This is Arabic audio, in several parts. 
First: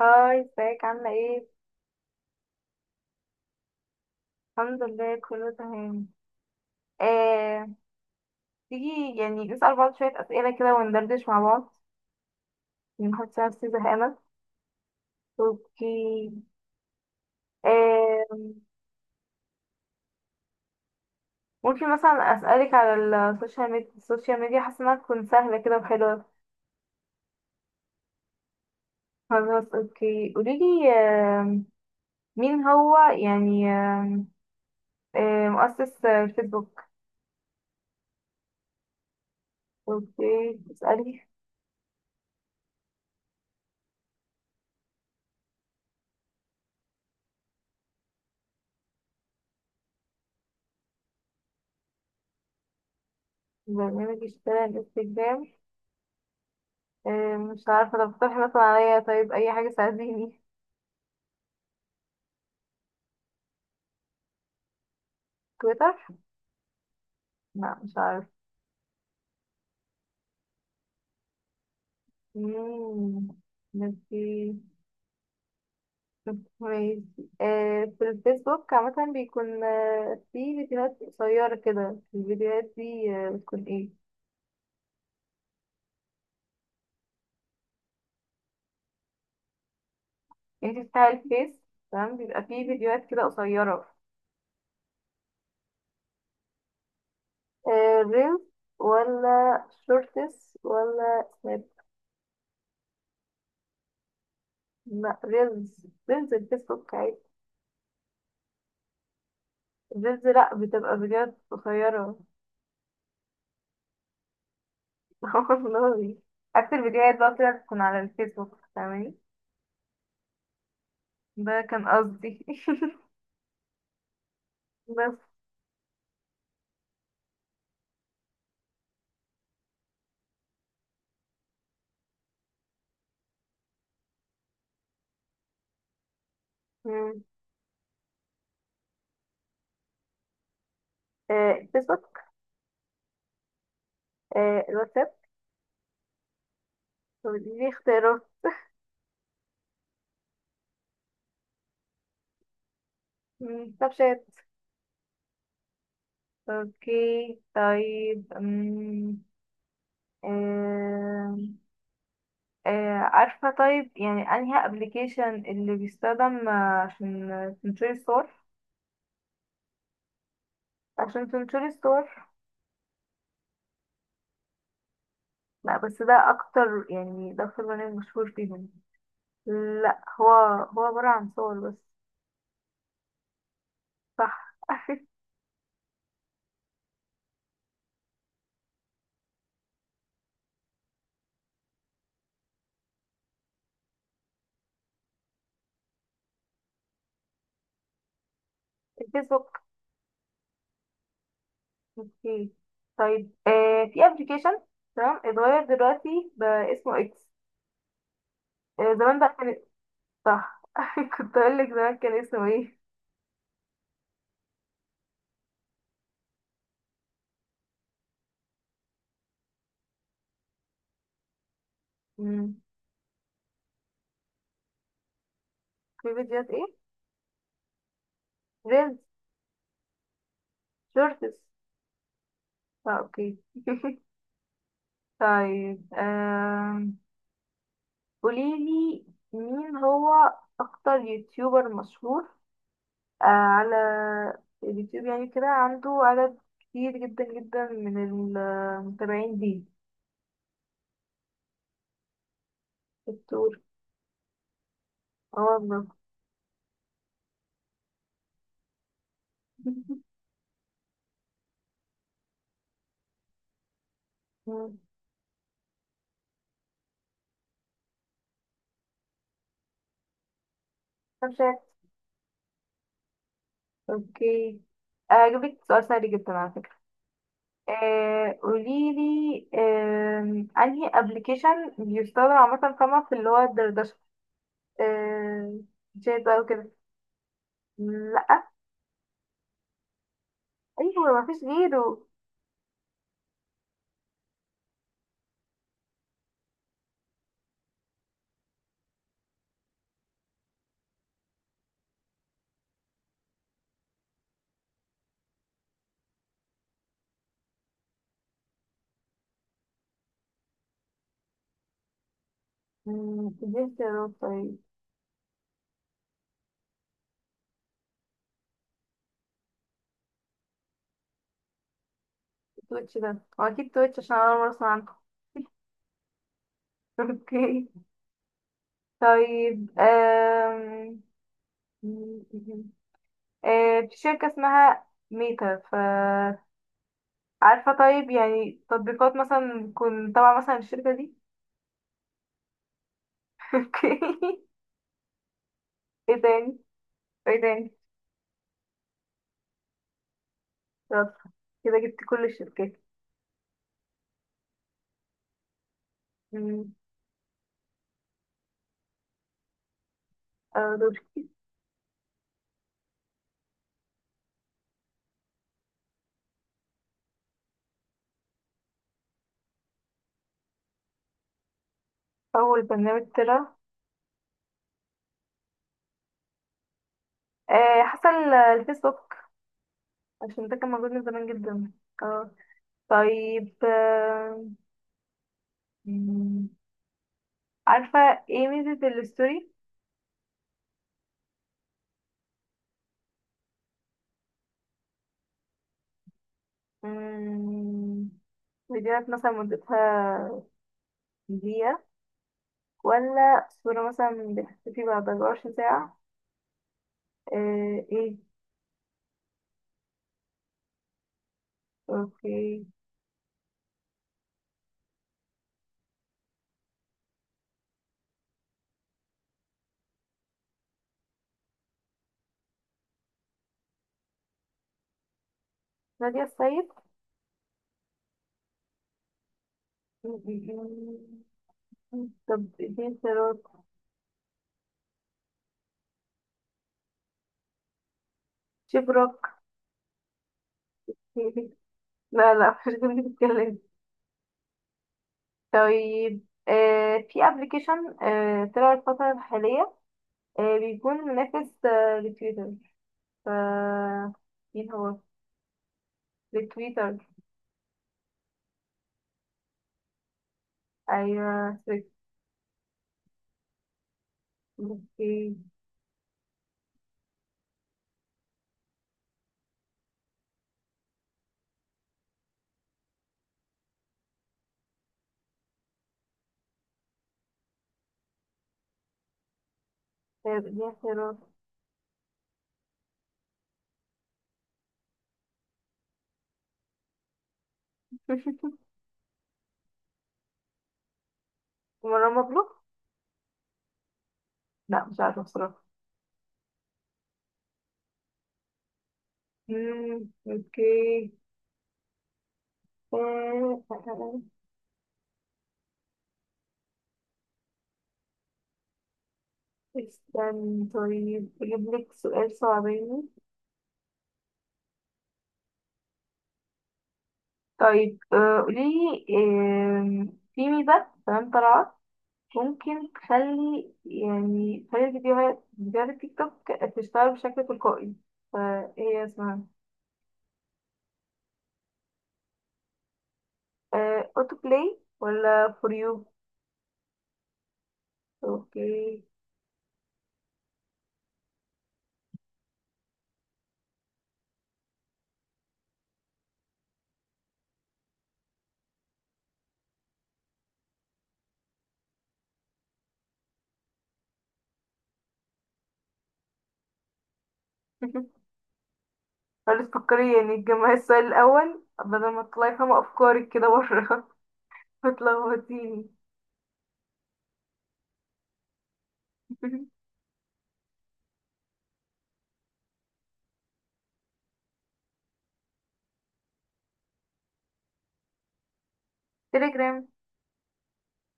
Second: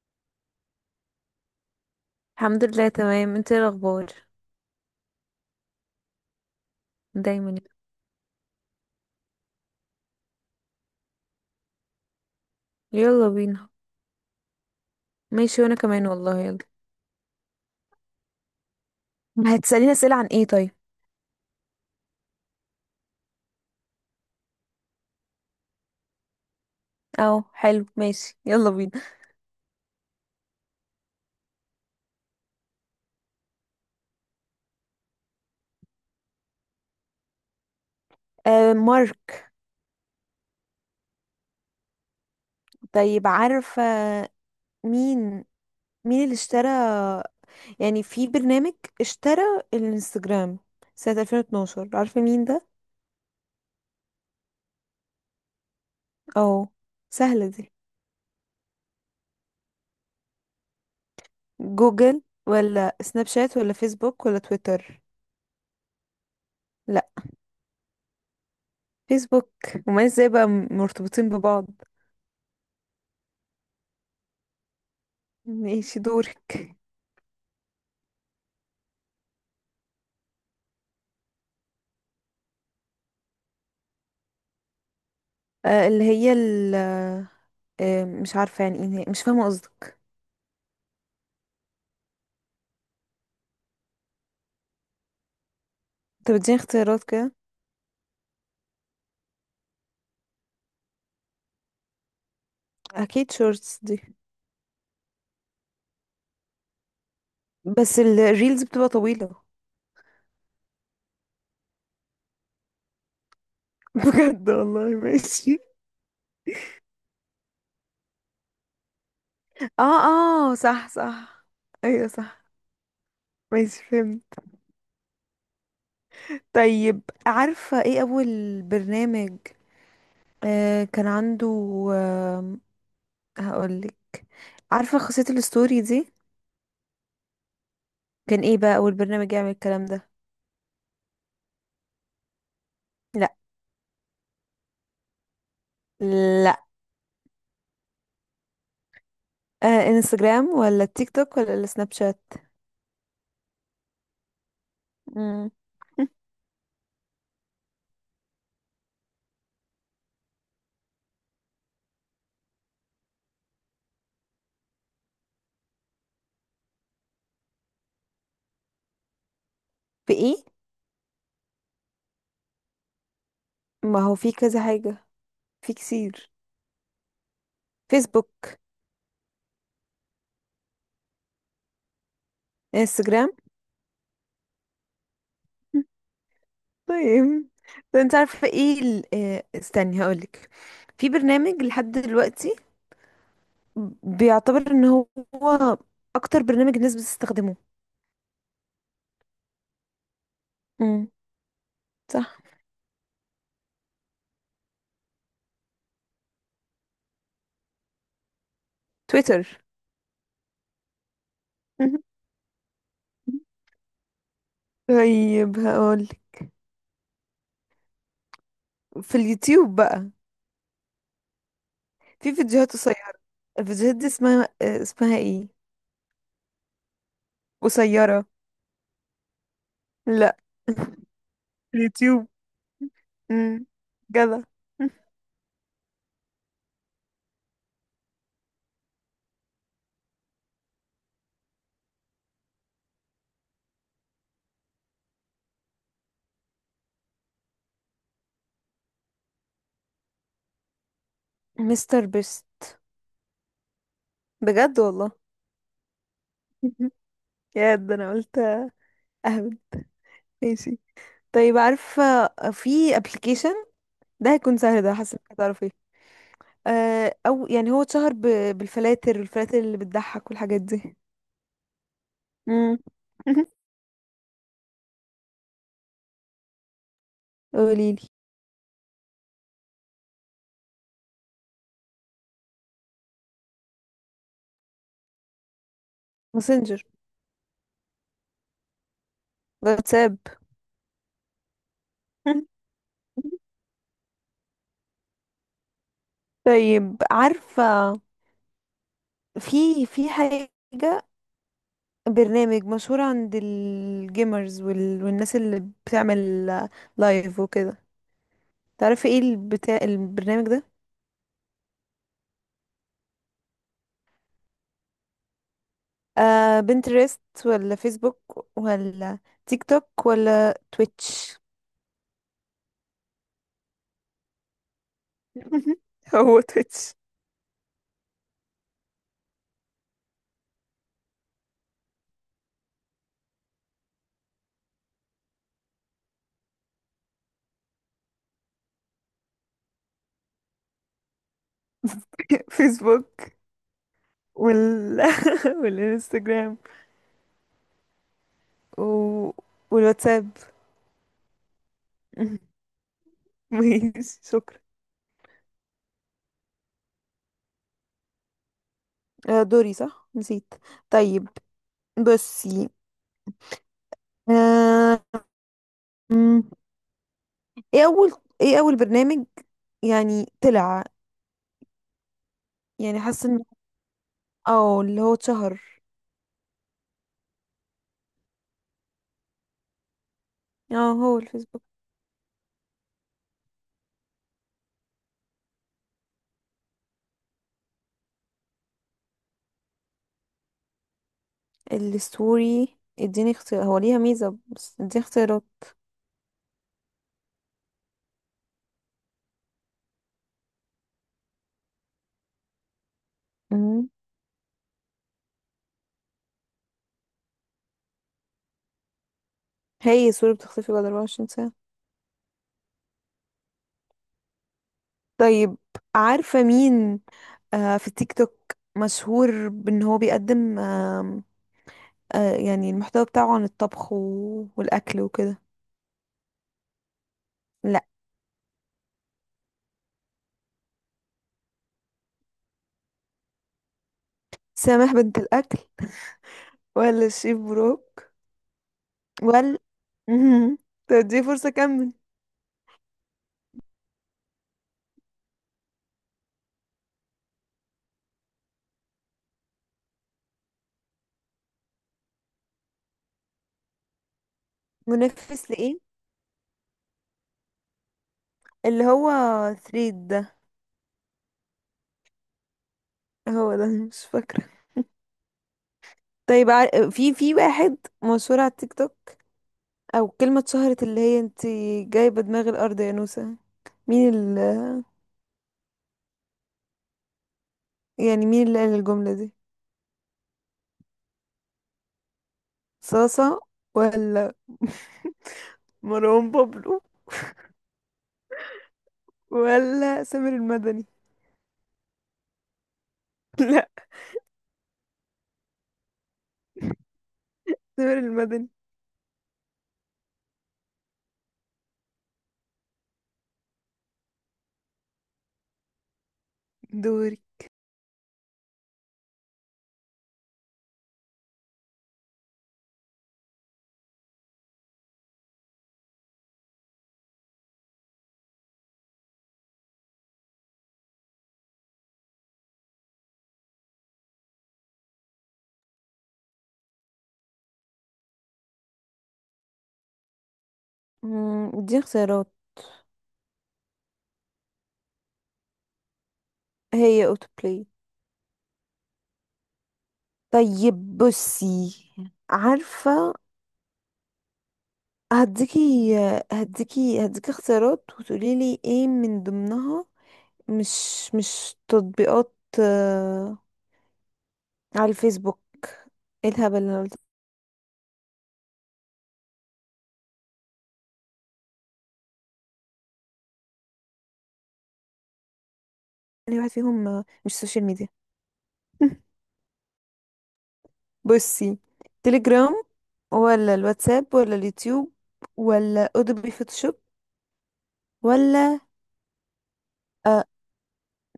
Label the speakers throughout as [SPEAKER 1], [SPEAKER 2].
[SPEAKER 1] هاي ازيك عاملة ايه؟
[SPEAKER 2] الحمد لله تمام. انت ايه الاخبار؟
[SPEAKER 1] الحمد لله كله تمام.
[SPEAKER 2] دايما.
[SPEAKER 1] آه، تيجي يعني نسأل بعض شوية أسئلة كده وندردش مع بعض.
[SPEAKER 2] يلا
[SPEAKER 1] نحط نفسي
[SPEAKER 2] بينا.
[SPEAKER 1] زهقانة.
[SPEAKER 2] ماشي وانا
[SPEAKER 1] اوكي.
[SPEAKER 2] كمان والله، يلا.
[SPEAKER 1] آه،
[SPEAKER 2] هتسأليني اسئلة عن ايه طيب؟
[SPEAKER 1] ممكن مثلا أسألك على السوشيال ميديا، حاسة انها تكون سهلة كده وحلوة.
[SPEAKER 2] اه حلو، ماشي يلا بينا.
[SPEAKER 1] خلاص اوكي قوليلي، مين هو يعني مؤسس فيسبوك؟
[SPEAKER 2] آه مارك.
[SPEAKER 1] اوكي اسألي.
[SPEAKER 2] طيب عارفة مين؟ مين اللي اشترى، يعني في برنامج اشترى الانستجرام سنة 2012، عارفة مين ده؟
[SPEAKER 1] برنامج اشترى الانستجرام.
[SPEAKER 2] اه
[SPEAKER 1] إيه،
[SPEAKER 2] سهلة
[SPEAKER 1] مش
[SPEAKER 2] دي.
[SPEAKER 1] عارفة، طب اقترحي مثلا عليا، طيب أي حاجة تساعديني.
[SPEAKER 2] جوجل ولا سناب شات ولا فيسبوك ولا تويتر؟
[SPEAKER 1] تويتر؟
[SPEAKER 2] لا،
[SPEAKER 1] لا مش عارفة.
[SPEAKER 2] فيسبوك. وما ازاي بقى مرتبطين ببعض؟
[SPEAKER 1] مم، ماشي
[SPEAKER 2] ماشي دورك.
[SPEAKER 1] ماشي. إيه، في الفيسبوك عامة بيكون في فيديوهات قصيرة كده. الفيديوهات دي بتكون ايه؟
[SPEAKER 2] اللي هي ال مش عارفة يعني ايه هي، مش فاهمة قصدك.
[SPEAKER 1] انتي بتاع الفيس. تمام بيبقى في فيديوهات كده قصيرة.
[SPEAKER 2] انت بتديني اختيارات كده؟
[SPEAKER 1] إيه، ريلز ولا شورتس ولا سناب؟
[SPEAKER 2] اكيد شورتس دي.
[SPEAKER 1] لا ريلز الفيسبوك عادي.
[SPEAKER 2] بس الريلز بتبقى طويلة.
[SPEAKER 1] ريلز لا بتبقى فيديوهات قصيرة.
[SPEAKER 2] بجد والله؟ ماشي.
[SPEAKER 1] والله. عكس الفيديوهات بقى طلعت تكون على الفيسبوك، فاهماني؟
[SPEAKER 2] اه اه، صح صح.
[SPEAKER 1] ده كان
[SPEAKER 2] ايوه صح،
[SPEAKER 1] قصدي.
[SPEAKER 2] ماشي فهمت.
[SPEAKER 1] بس.
[SPEAKER 2] طيب عارفة ايه اول برنامج كان عنده؟ آه هقولك. عارفة خاصية الستوري دي؟
[SPEAKER 1] مم.
[SPEAKER 2] كان ايه بقى اول برنامج يعمل الكلام ده؟
[SPEAKER 1] الفيسبوك.
[SPEAKER 2] لا.
[SPEAKER 1] الواتساب.
[SPEAKER 2] لا.
[SPEAKER 1] دي اختيارات.
[SPEAKER 2] آه انستجرام ولا تيك توك ولا السناب شات؟
[SPEAKER 1] سناب شات.
[SPEAKER 2] مم.
[SPEAKER 1] اوكي طيب. آه، عارفة طيب يعني انهي ابلكيشن اللي بيستخدم عشان تنشري الصور؟
[SPEAKER 2] في ايه؟
[SPEAKER 1] عشان تنشري الصور
[SPEAKER 2] ما هو في كذا حاجة، في
[SPEAKER 1] لا بس
[SPEAKER 2] كتير.
[SPEAKER 1] ده اكتر برنامج مشهور
[SPEAKER 2] فيسبوك.
[SPEAKER 1] فيهم. لا هو، هو عبارة عن صور بس.
[SPEAKER 2] انستجرام.
[SPEAKER 1] صح.
[SPEAKER 2] طيب، ده انت عارفة ايه ال... استني هقولك. في برنامج لحد دلوقتي بيعتبر ان هو اكتر برنامج الناس بتستخدمه.
[SPEAKER 1] الفيسبوك.
[SPEAKER 2] امم. صح.
[SPEAKER 1] اوكي طيب. في ابلكيشن، تمام، اتغير دلوقتي بقى اسمه اكس. زمان بقى كان.
[SPEAKER 2] تويتر.
[SPEAKER 1] صح. كنت اقول لك زمان كان اسمه ايه.
[SPEAKER 2] طيب هقولك، في اليوتيوب بقى في
[SPEAKER 1] مم.
[SPEAKER 2] فيديوهات قصيرة، الفيديوهات دي اسمها اسمها ايه؟
[SPEAKER 1] في فيديوهات ايه؟
[SPEAKER 2] قصيرة.
[SPEAKER 1] ريلز.
[SPEAKER 2] لا.
[SPEAKER 1] شورتس.
[SPEAKER 2] اليوتيوب.
[SPEAKER 1] اه اوكي.
[SPEAKER 2] امم. جدع.
[SPEAKER 1] طيب، قوليلي، مين هو اكتر يوتيوبر مشهور على اليوتيوب، يعني كده عنده عدد كتير جدا جدا من المتابعين؟
[SPEAKER 2] مستر بيست.
[SPEAKER 1] دي.
[SPEAKER 2] بجد والله.
[SPEAKER 1] اه والله.
[SPEAKER 2] يا ده انا قلت اهبل. ماشي. طيب عارفة، في ابلكيشن ده هيكون
[SPEAKER 1] مم.
[SPEAKER 2] سهل، ده حاسة انك هتعرفيه. او يعني هو اتشهر بالفلاتر، الفلاتر اللي بتضحك والحاجات دي.
[SPEAKER 1] طب شايف.
[SPEAKER 2] امم.
[SPEAKER 1] اوكي اجيب لك سؤال سهل جدا على فكرة.
[SPEAKER 2] قوليلي.
[SPEAKER 1] قولي لي، انهي ابلكيشن بيستخدم عامة فما في اللي هو الدردشة، آه شات بقى وكده؟
[SPEAKER 2] ماسنجر.
[SPEAKER 1] لا.
[SPEAKER 2] واتساب.
[SPEAKER 1] ايوه مفيش غيره.
[SPEAKER 2] طيب عارفة، في حاجة، برنامج مشهور عند الجيمرز وال... والناس اللي بتعمل لايف وكده، تعرفي ايه البتاع البرنامج ده؟
[SPEAKER 1] دي اختيارات طيب.
[SPEAKER 2] آه بنترست ولا فيسبوك ولا تيك توك ولا تويتش؟
[SPEAKER 1] تويتش ده. هو اكيد تويتش عشان انا أول مرة اسمع عنه.
[SPEAKER 2] هو تويتش.
[SPEAKER 1] اوكي طيب، في شركة اسمها ميتا، ف عارفة طيب يعني تطبيقات مثلا تكون تبع مثلا الشركة دي؟
[SPEAKER 2] فيسبوك
[SPEAKER 1] اوكي.
[SPEAKER 2] وال
[SPEAKER 1] ايه
[SPEAKER 2] والانستجرام
[SPEAKER 1] تاني؟ ايه تاني؟
[SPEAKER 2] و... والواتساب.
[SPEAKER 1] شاطرة، كده جبت كل الشركات.
[SPEAKER 2] ماشي شكرا.
[SPEAKER 1] مم.
[SPEAKER 2] آه دوري صح، نسيت.
[SPEAKER 1] دوري.
[SPEAKER 2] طيب بصي، آه ايه اول ايه اول برنامج يعني طلع،
[SPEAKER 1] أول
[SPEAKER 2] يعني
[SPEAKER 1] برنامج
[SPEAKER 2] حاسه ان
[SPEAKER 1] طلع.
[SPEAKER 2] اه اللي هو اتشهر؟
[SPEAKER 1] حصل الفيسبوك عشان ده كان موجود
[SPEAKER 2] اه
[SPEAKER 1] من
[SPEAKER 2] هو
[SPEAKER 1] زمان
[SPEAKER 2] الفيسبوك.
[SPEAKER 1] جدا. اه. طيب مم. عارفة ايه ميزة الستوري؟
[SPEAKER 2] الستوري اديني اختيار، هو ليها ميزه بس اديني اختيارات.
[SPEAKER 1] مم، فيديوهات مثلا مدتها دقيقة، ولا صورة
[SPEAKER 2] مم.
[SPEAKER 1] مثلا بتختفي بعد 24 ساعة؟ ايه.
[SPEAKER 2] هي الصوره بتختفي بعد 24 ساعه.
[SPEAKER 1] اوكي.
[SPEAKER 2] طيب عارفه مين آه في التيك توك مشهور بان هو بيقدم آه، آه يعني المحتوى بتاعه عن الطبخ و... والاكل وكده؟
[SPEAKER 1] نادية السيد.
[SPEAKER 2] لا.
[SPEAKER 1] طب دي اختيارات.
[SPEAKER 2] سامح بنت الاكل ولا الشيف بروك
[SPEAKER 1] شبرك.
[SPEAKER 2] ولا مهم. طب دي فرصه كمل.
[SPEAKER 1] لا لا، مش دي اللي بتتكلم. طيب في ابلكيشن طلع الفترة الحالية، بيكون منافس لتويتر، ف مين هو؟
[SPEAKER 2] منافس لإيه؟
[SPEAKER 1] لتويتر.
[SPEAKER 2] اللي هو ثريد ده؟
[SPEAKER 1] ايوه سويت.
[SPEAKER 2] هو ده، مش فاكرة.
[SPEAKER 1] اوكي
[SPEAKER 2] طيب في واحد مشهور على التيك توك، او كلمة اتشهرت اللي هي انت جايبة دماغ الارض يا نوسة، مين ال، يعني مين اللي قال الجملة دي؟
[SPEAKER 1] طيب دي اختيارات.
[SPEAKER 2] صاصة ولا مروان بابلو ولا سامر المدني؟
[SPEAKER 1] مروان مبلوك.
[SPEAKER 2] لا،
[SPEAKER 1] لا مش عارفة بصراحة.
[SPEAKER 2] سامر المدني.
[SPEAKER 1] اوكي.
[SPEAKER 2] دوري.
[SPEAKER 1] استنى، طيب أجيب لك سؤال صعباني. طيب قوليلي، في ميزة تمام طلعت، ممكن تخلي فيديوهات التيك توك تشتغل بشكل تلقائي، فهي اسمها
[SPEAKER 2] مم، دي اختيارات.
[SPEAKER 1] أوتو بلاي ولا فور يو؟
[SPEAKER 2] هي اوتو بلاي.
[SPEAKER 1] اوكي.
[SPEAKER 2] طيب بصي، عارفة، هديكي هديكي اختيارات وتقولي لي ايه من ضمنها مش تطبيقات آه، على الفيسبوك. ايه الهبل اللي انا قلت.
[SPEAKER 1] خلاص فكري يعني تجمعي السؤال الأول، بدل ما تطلعي فاهمة أفكارك كده بره. بتلخبطيني.
[SPEAKER 2] يعني واحد فيهم مش سوشيال ميديا. بصي، تليجرام ولا الواتساب ولا اليوتيوب ولا اودوبي فوتوشوب ولا
[SPEAKER 1] تليجرام.
[SPEAKER 2] آه؟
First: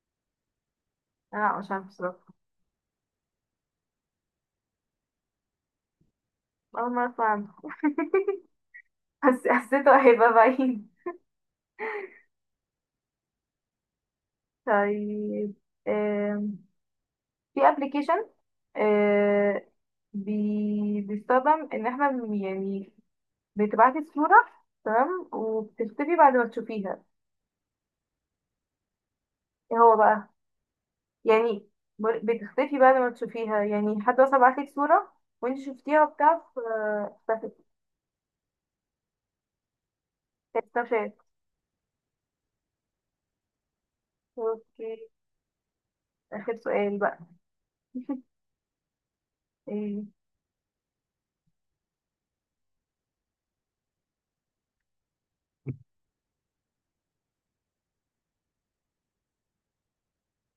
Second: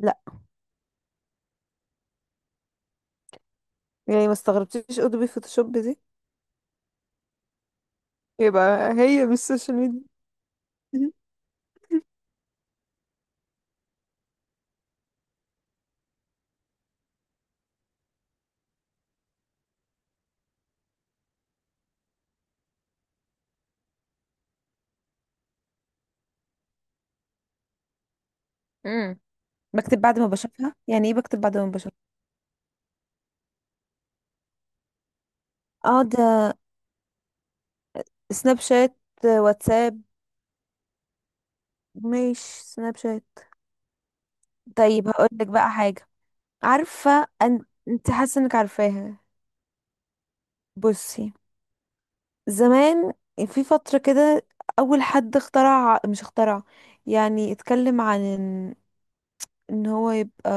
[SPEAKER 2] لا.
[SPEAKER 1] لا مش عارفة بصراحة،
[SPEAKER 2] يعني ما استغربتيش اودوبي فوتوشوب دي؟
[SPEAKER 1] أول مرة أسمع عنه.
[SPEAKER 2] يبقى هي مش سوشيال
[SPEAKER 1] حسيته
[SPEAKER 2] ميديا.
[SPEAKER 1] هيبقى بعيد. طيب، آم، في ابلكيشن بيستخدم ان احنا بتبعتي الصورة، تمام، وبتختفي بعد ما تشوفيها.
[SPEAKER 2] امم.
[SPEAKER 1] ايه هو
[SPEAKER 2] بكتب بعد ما
[SPEAKER 1] بقى؟
[SPEAKER 2] بشوفها؟ يعني ايه بكتب بعد ما
[SPEAKER 1] يعني
[SPEAKER 2] بشوفها؟
[SPEAKER 1] بتختفي بعد ما تشوفيها، يعني حد مثلا بعتلك صورة وانت
[SPEAKER 2] اه
[SPEAKER 1] شفتيها
[SPEAKER 2] ده
[SPEAKER 1] وبتاع اختفت.
[SPEAKER 2] سناب شات. واتساب.
[SPEAKER 1] كانت سناب شات.
[SPEAKER 2] مش سناب شات.
[SPEAKER 1] اوكي.
[SPEAKER 2] طيب هقولك بقى حاجة.
[SPEAKER 1] اخر سؤال بقى.
[SPEAKER 2] عارفة، انت حاسة انك عارفاها.
[SPEAKER 1] ايه.
[SPEAKER 2] بصي، زمان في فترة كده، أول حد اخترع، مش اخترع يعني، اتكلم عن ان، إن هو يبقى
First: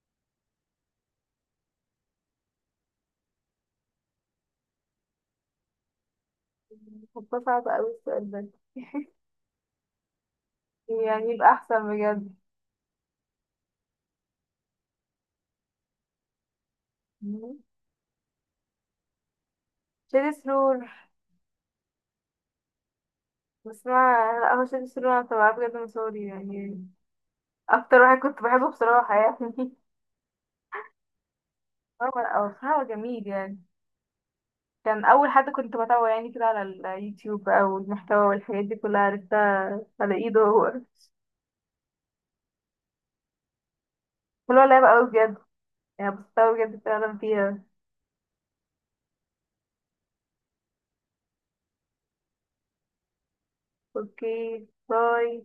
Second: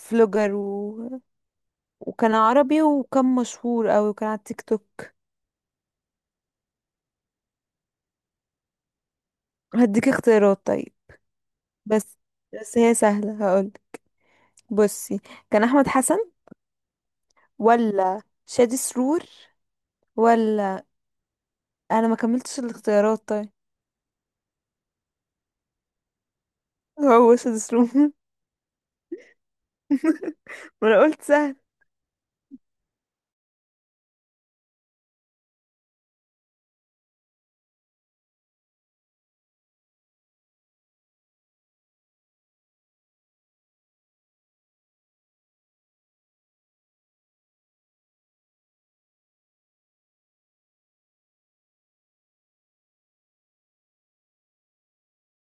[SPEAKER 2] فلوجر و... وكان عربي وكان مشهور أوي وكان على التيك توك.
[SPEAKER 1] هو صعب اوي السؤال ده،
[SPEAKER 2] هديك اختيارات طيب.
[SPEAKER 1] يعني يبقى احسن
[SPEAKER 2] بس،
[SPEAKER 1] بجد.
[SPEAKER 2] بس هي سهلة هقولك. بصي، كان أحمد حسن ولا شادي سرور
[SPEAKER 1] شيل
[SPEAKER 2] ولا،
[SPEAKER 1] سرور.
[SPEAKER 2] انا ما كملتش الاختيارات طيب.
[SPEAKER 1] بس انا، لا هو شادي سلوم، انا بتابعه بجد من صغري يعني،
[SPEAKER 2] هو سدس
[SPEAKER 1] اكتر
[SPEAKER 2] روم.
[SPEAKER 1] واحد كنت بحبه بصراحة يعني.
[SPEAKER 2] وانا قلت سهل.
[SPEAKER 1] هو بصراحة، هو جميل يعني. كان اول حد كنت بتابعه يعني كده على اليوتيوب بقى، والمحتوى والحاجات دي كلها عرفتها على ايده هو. هو لعب قوي بجد، يعني بستمتع بجد فعلا فيها. اوكي باي.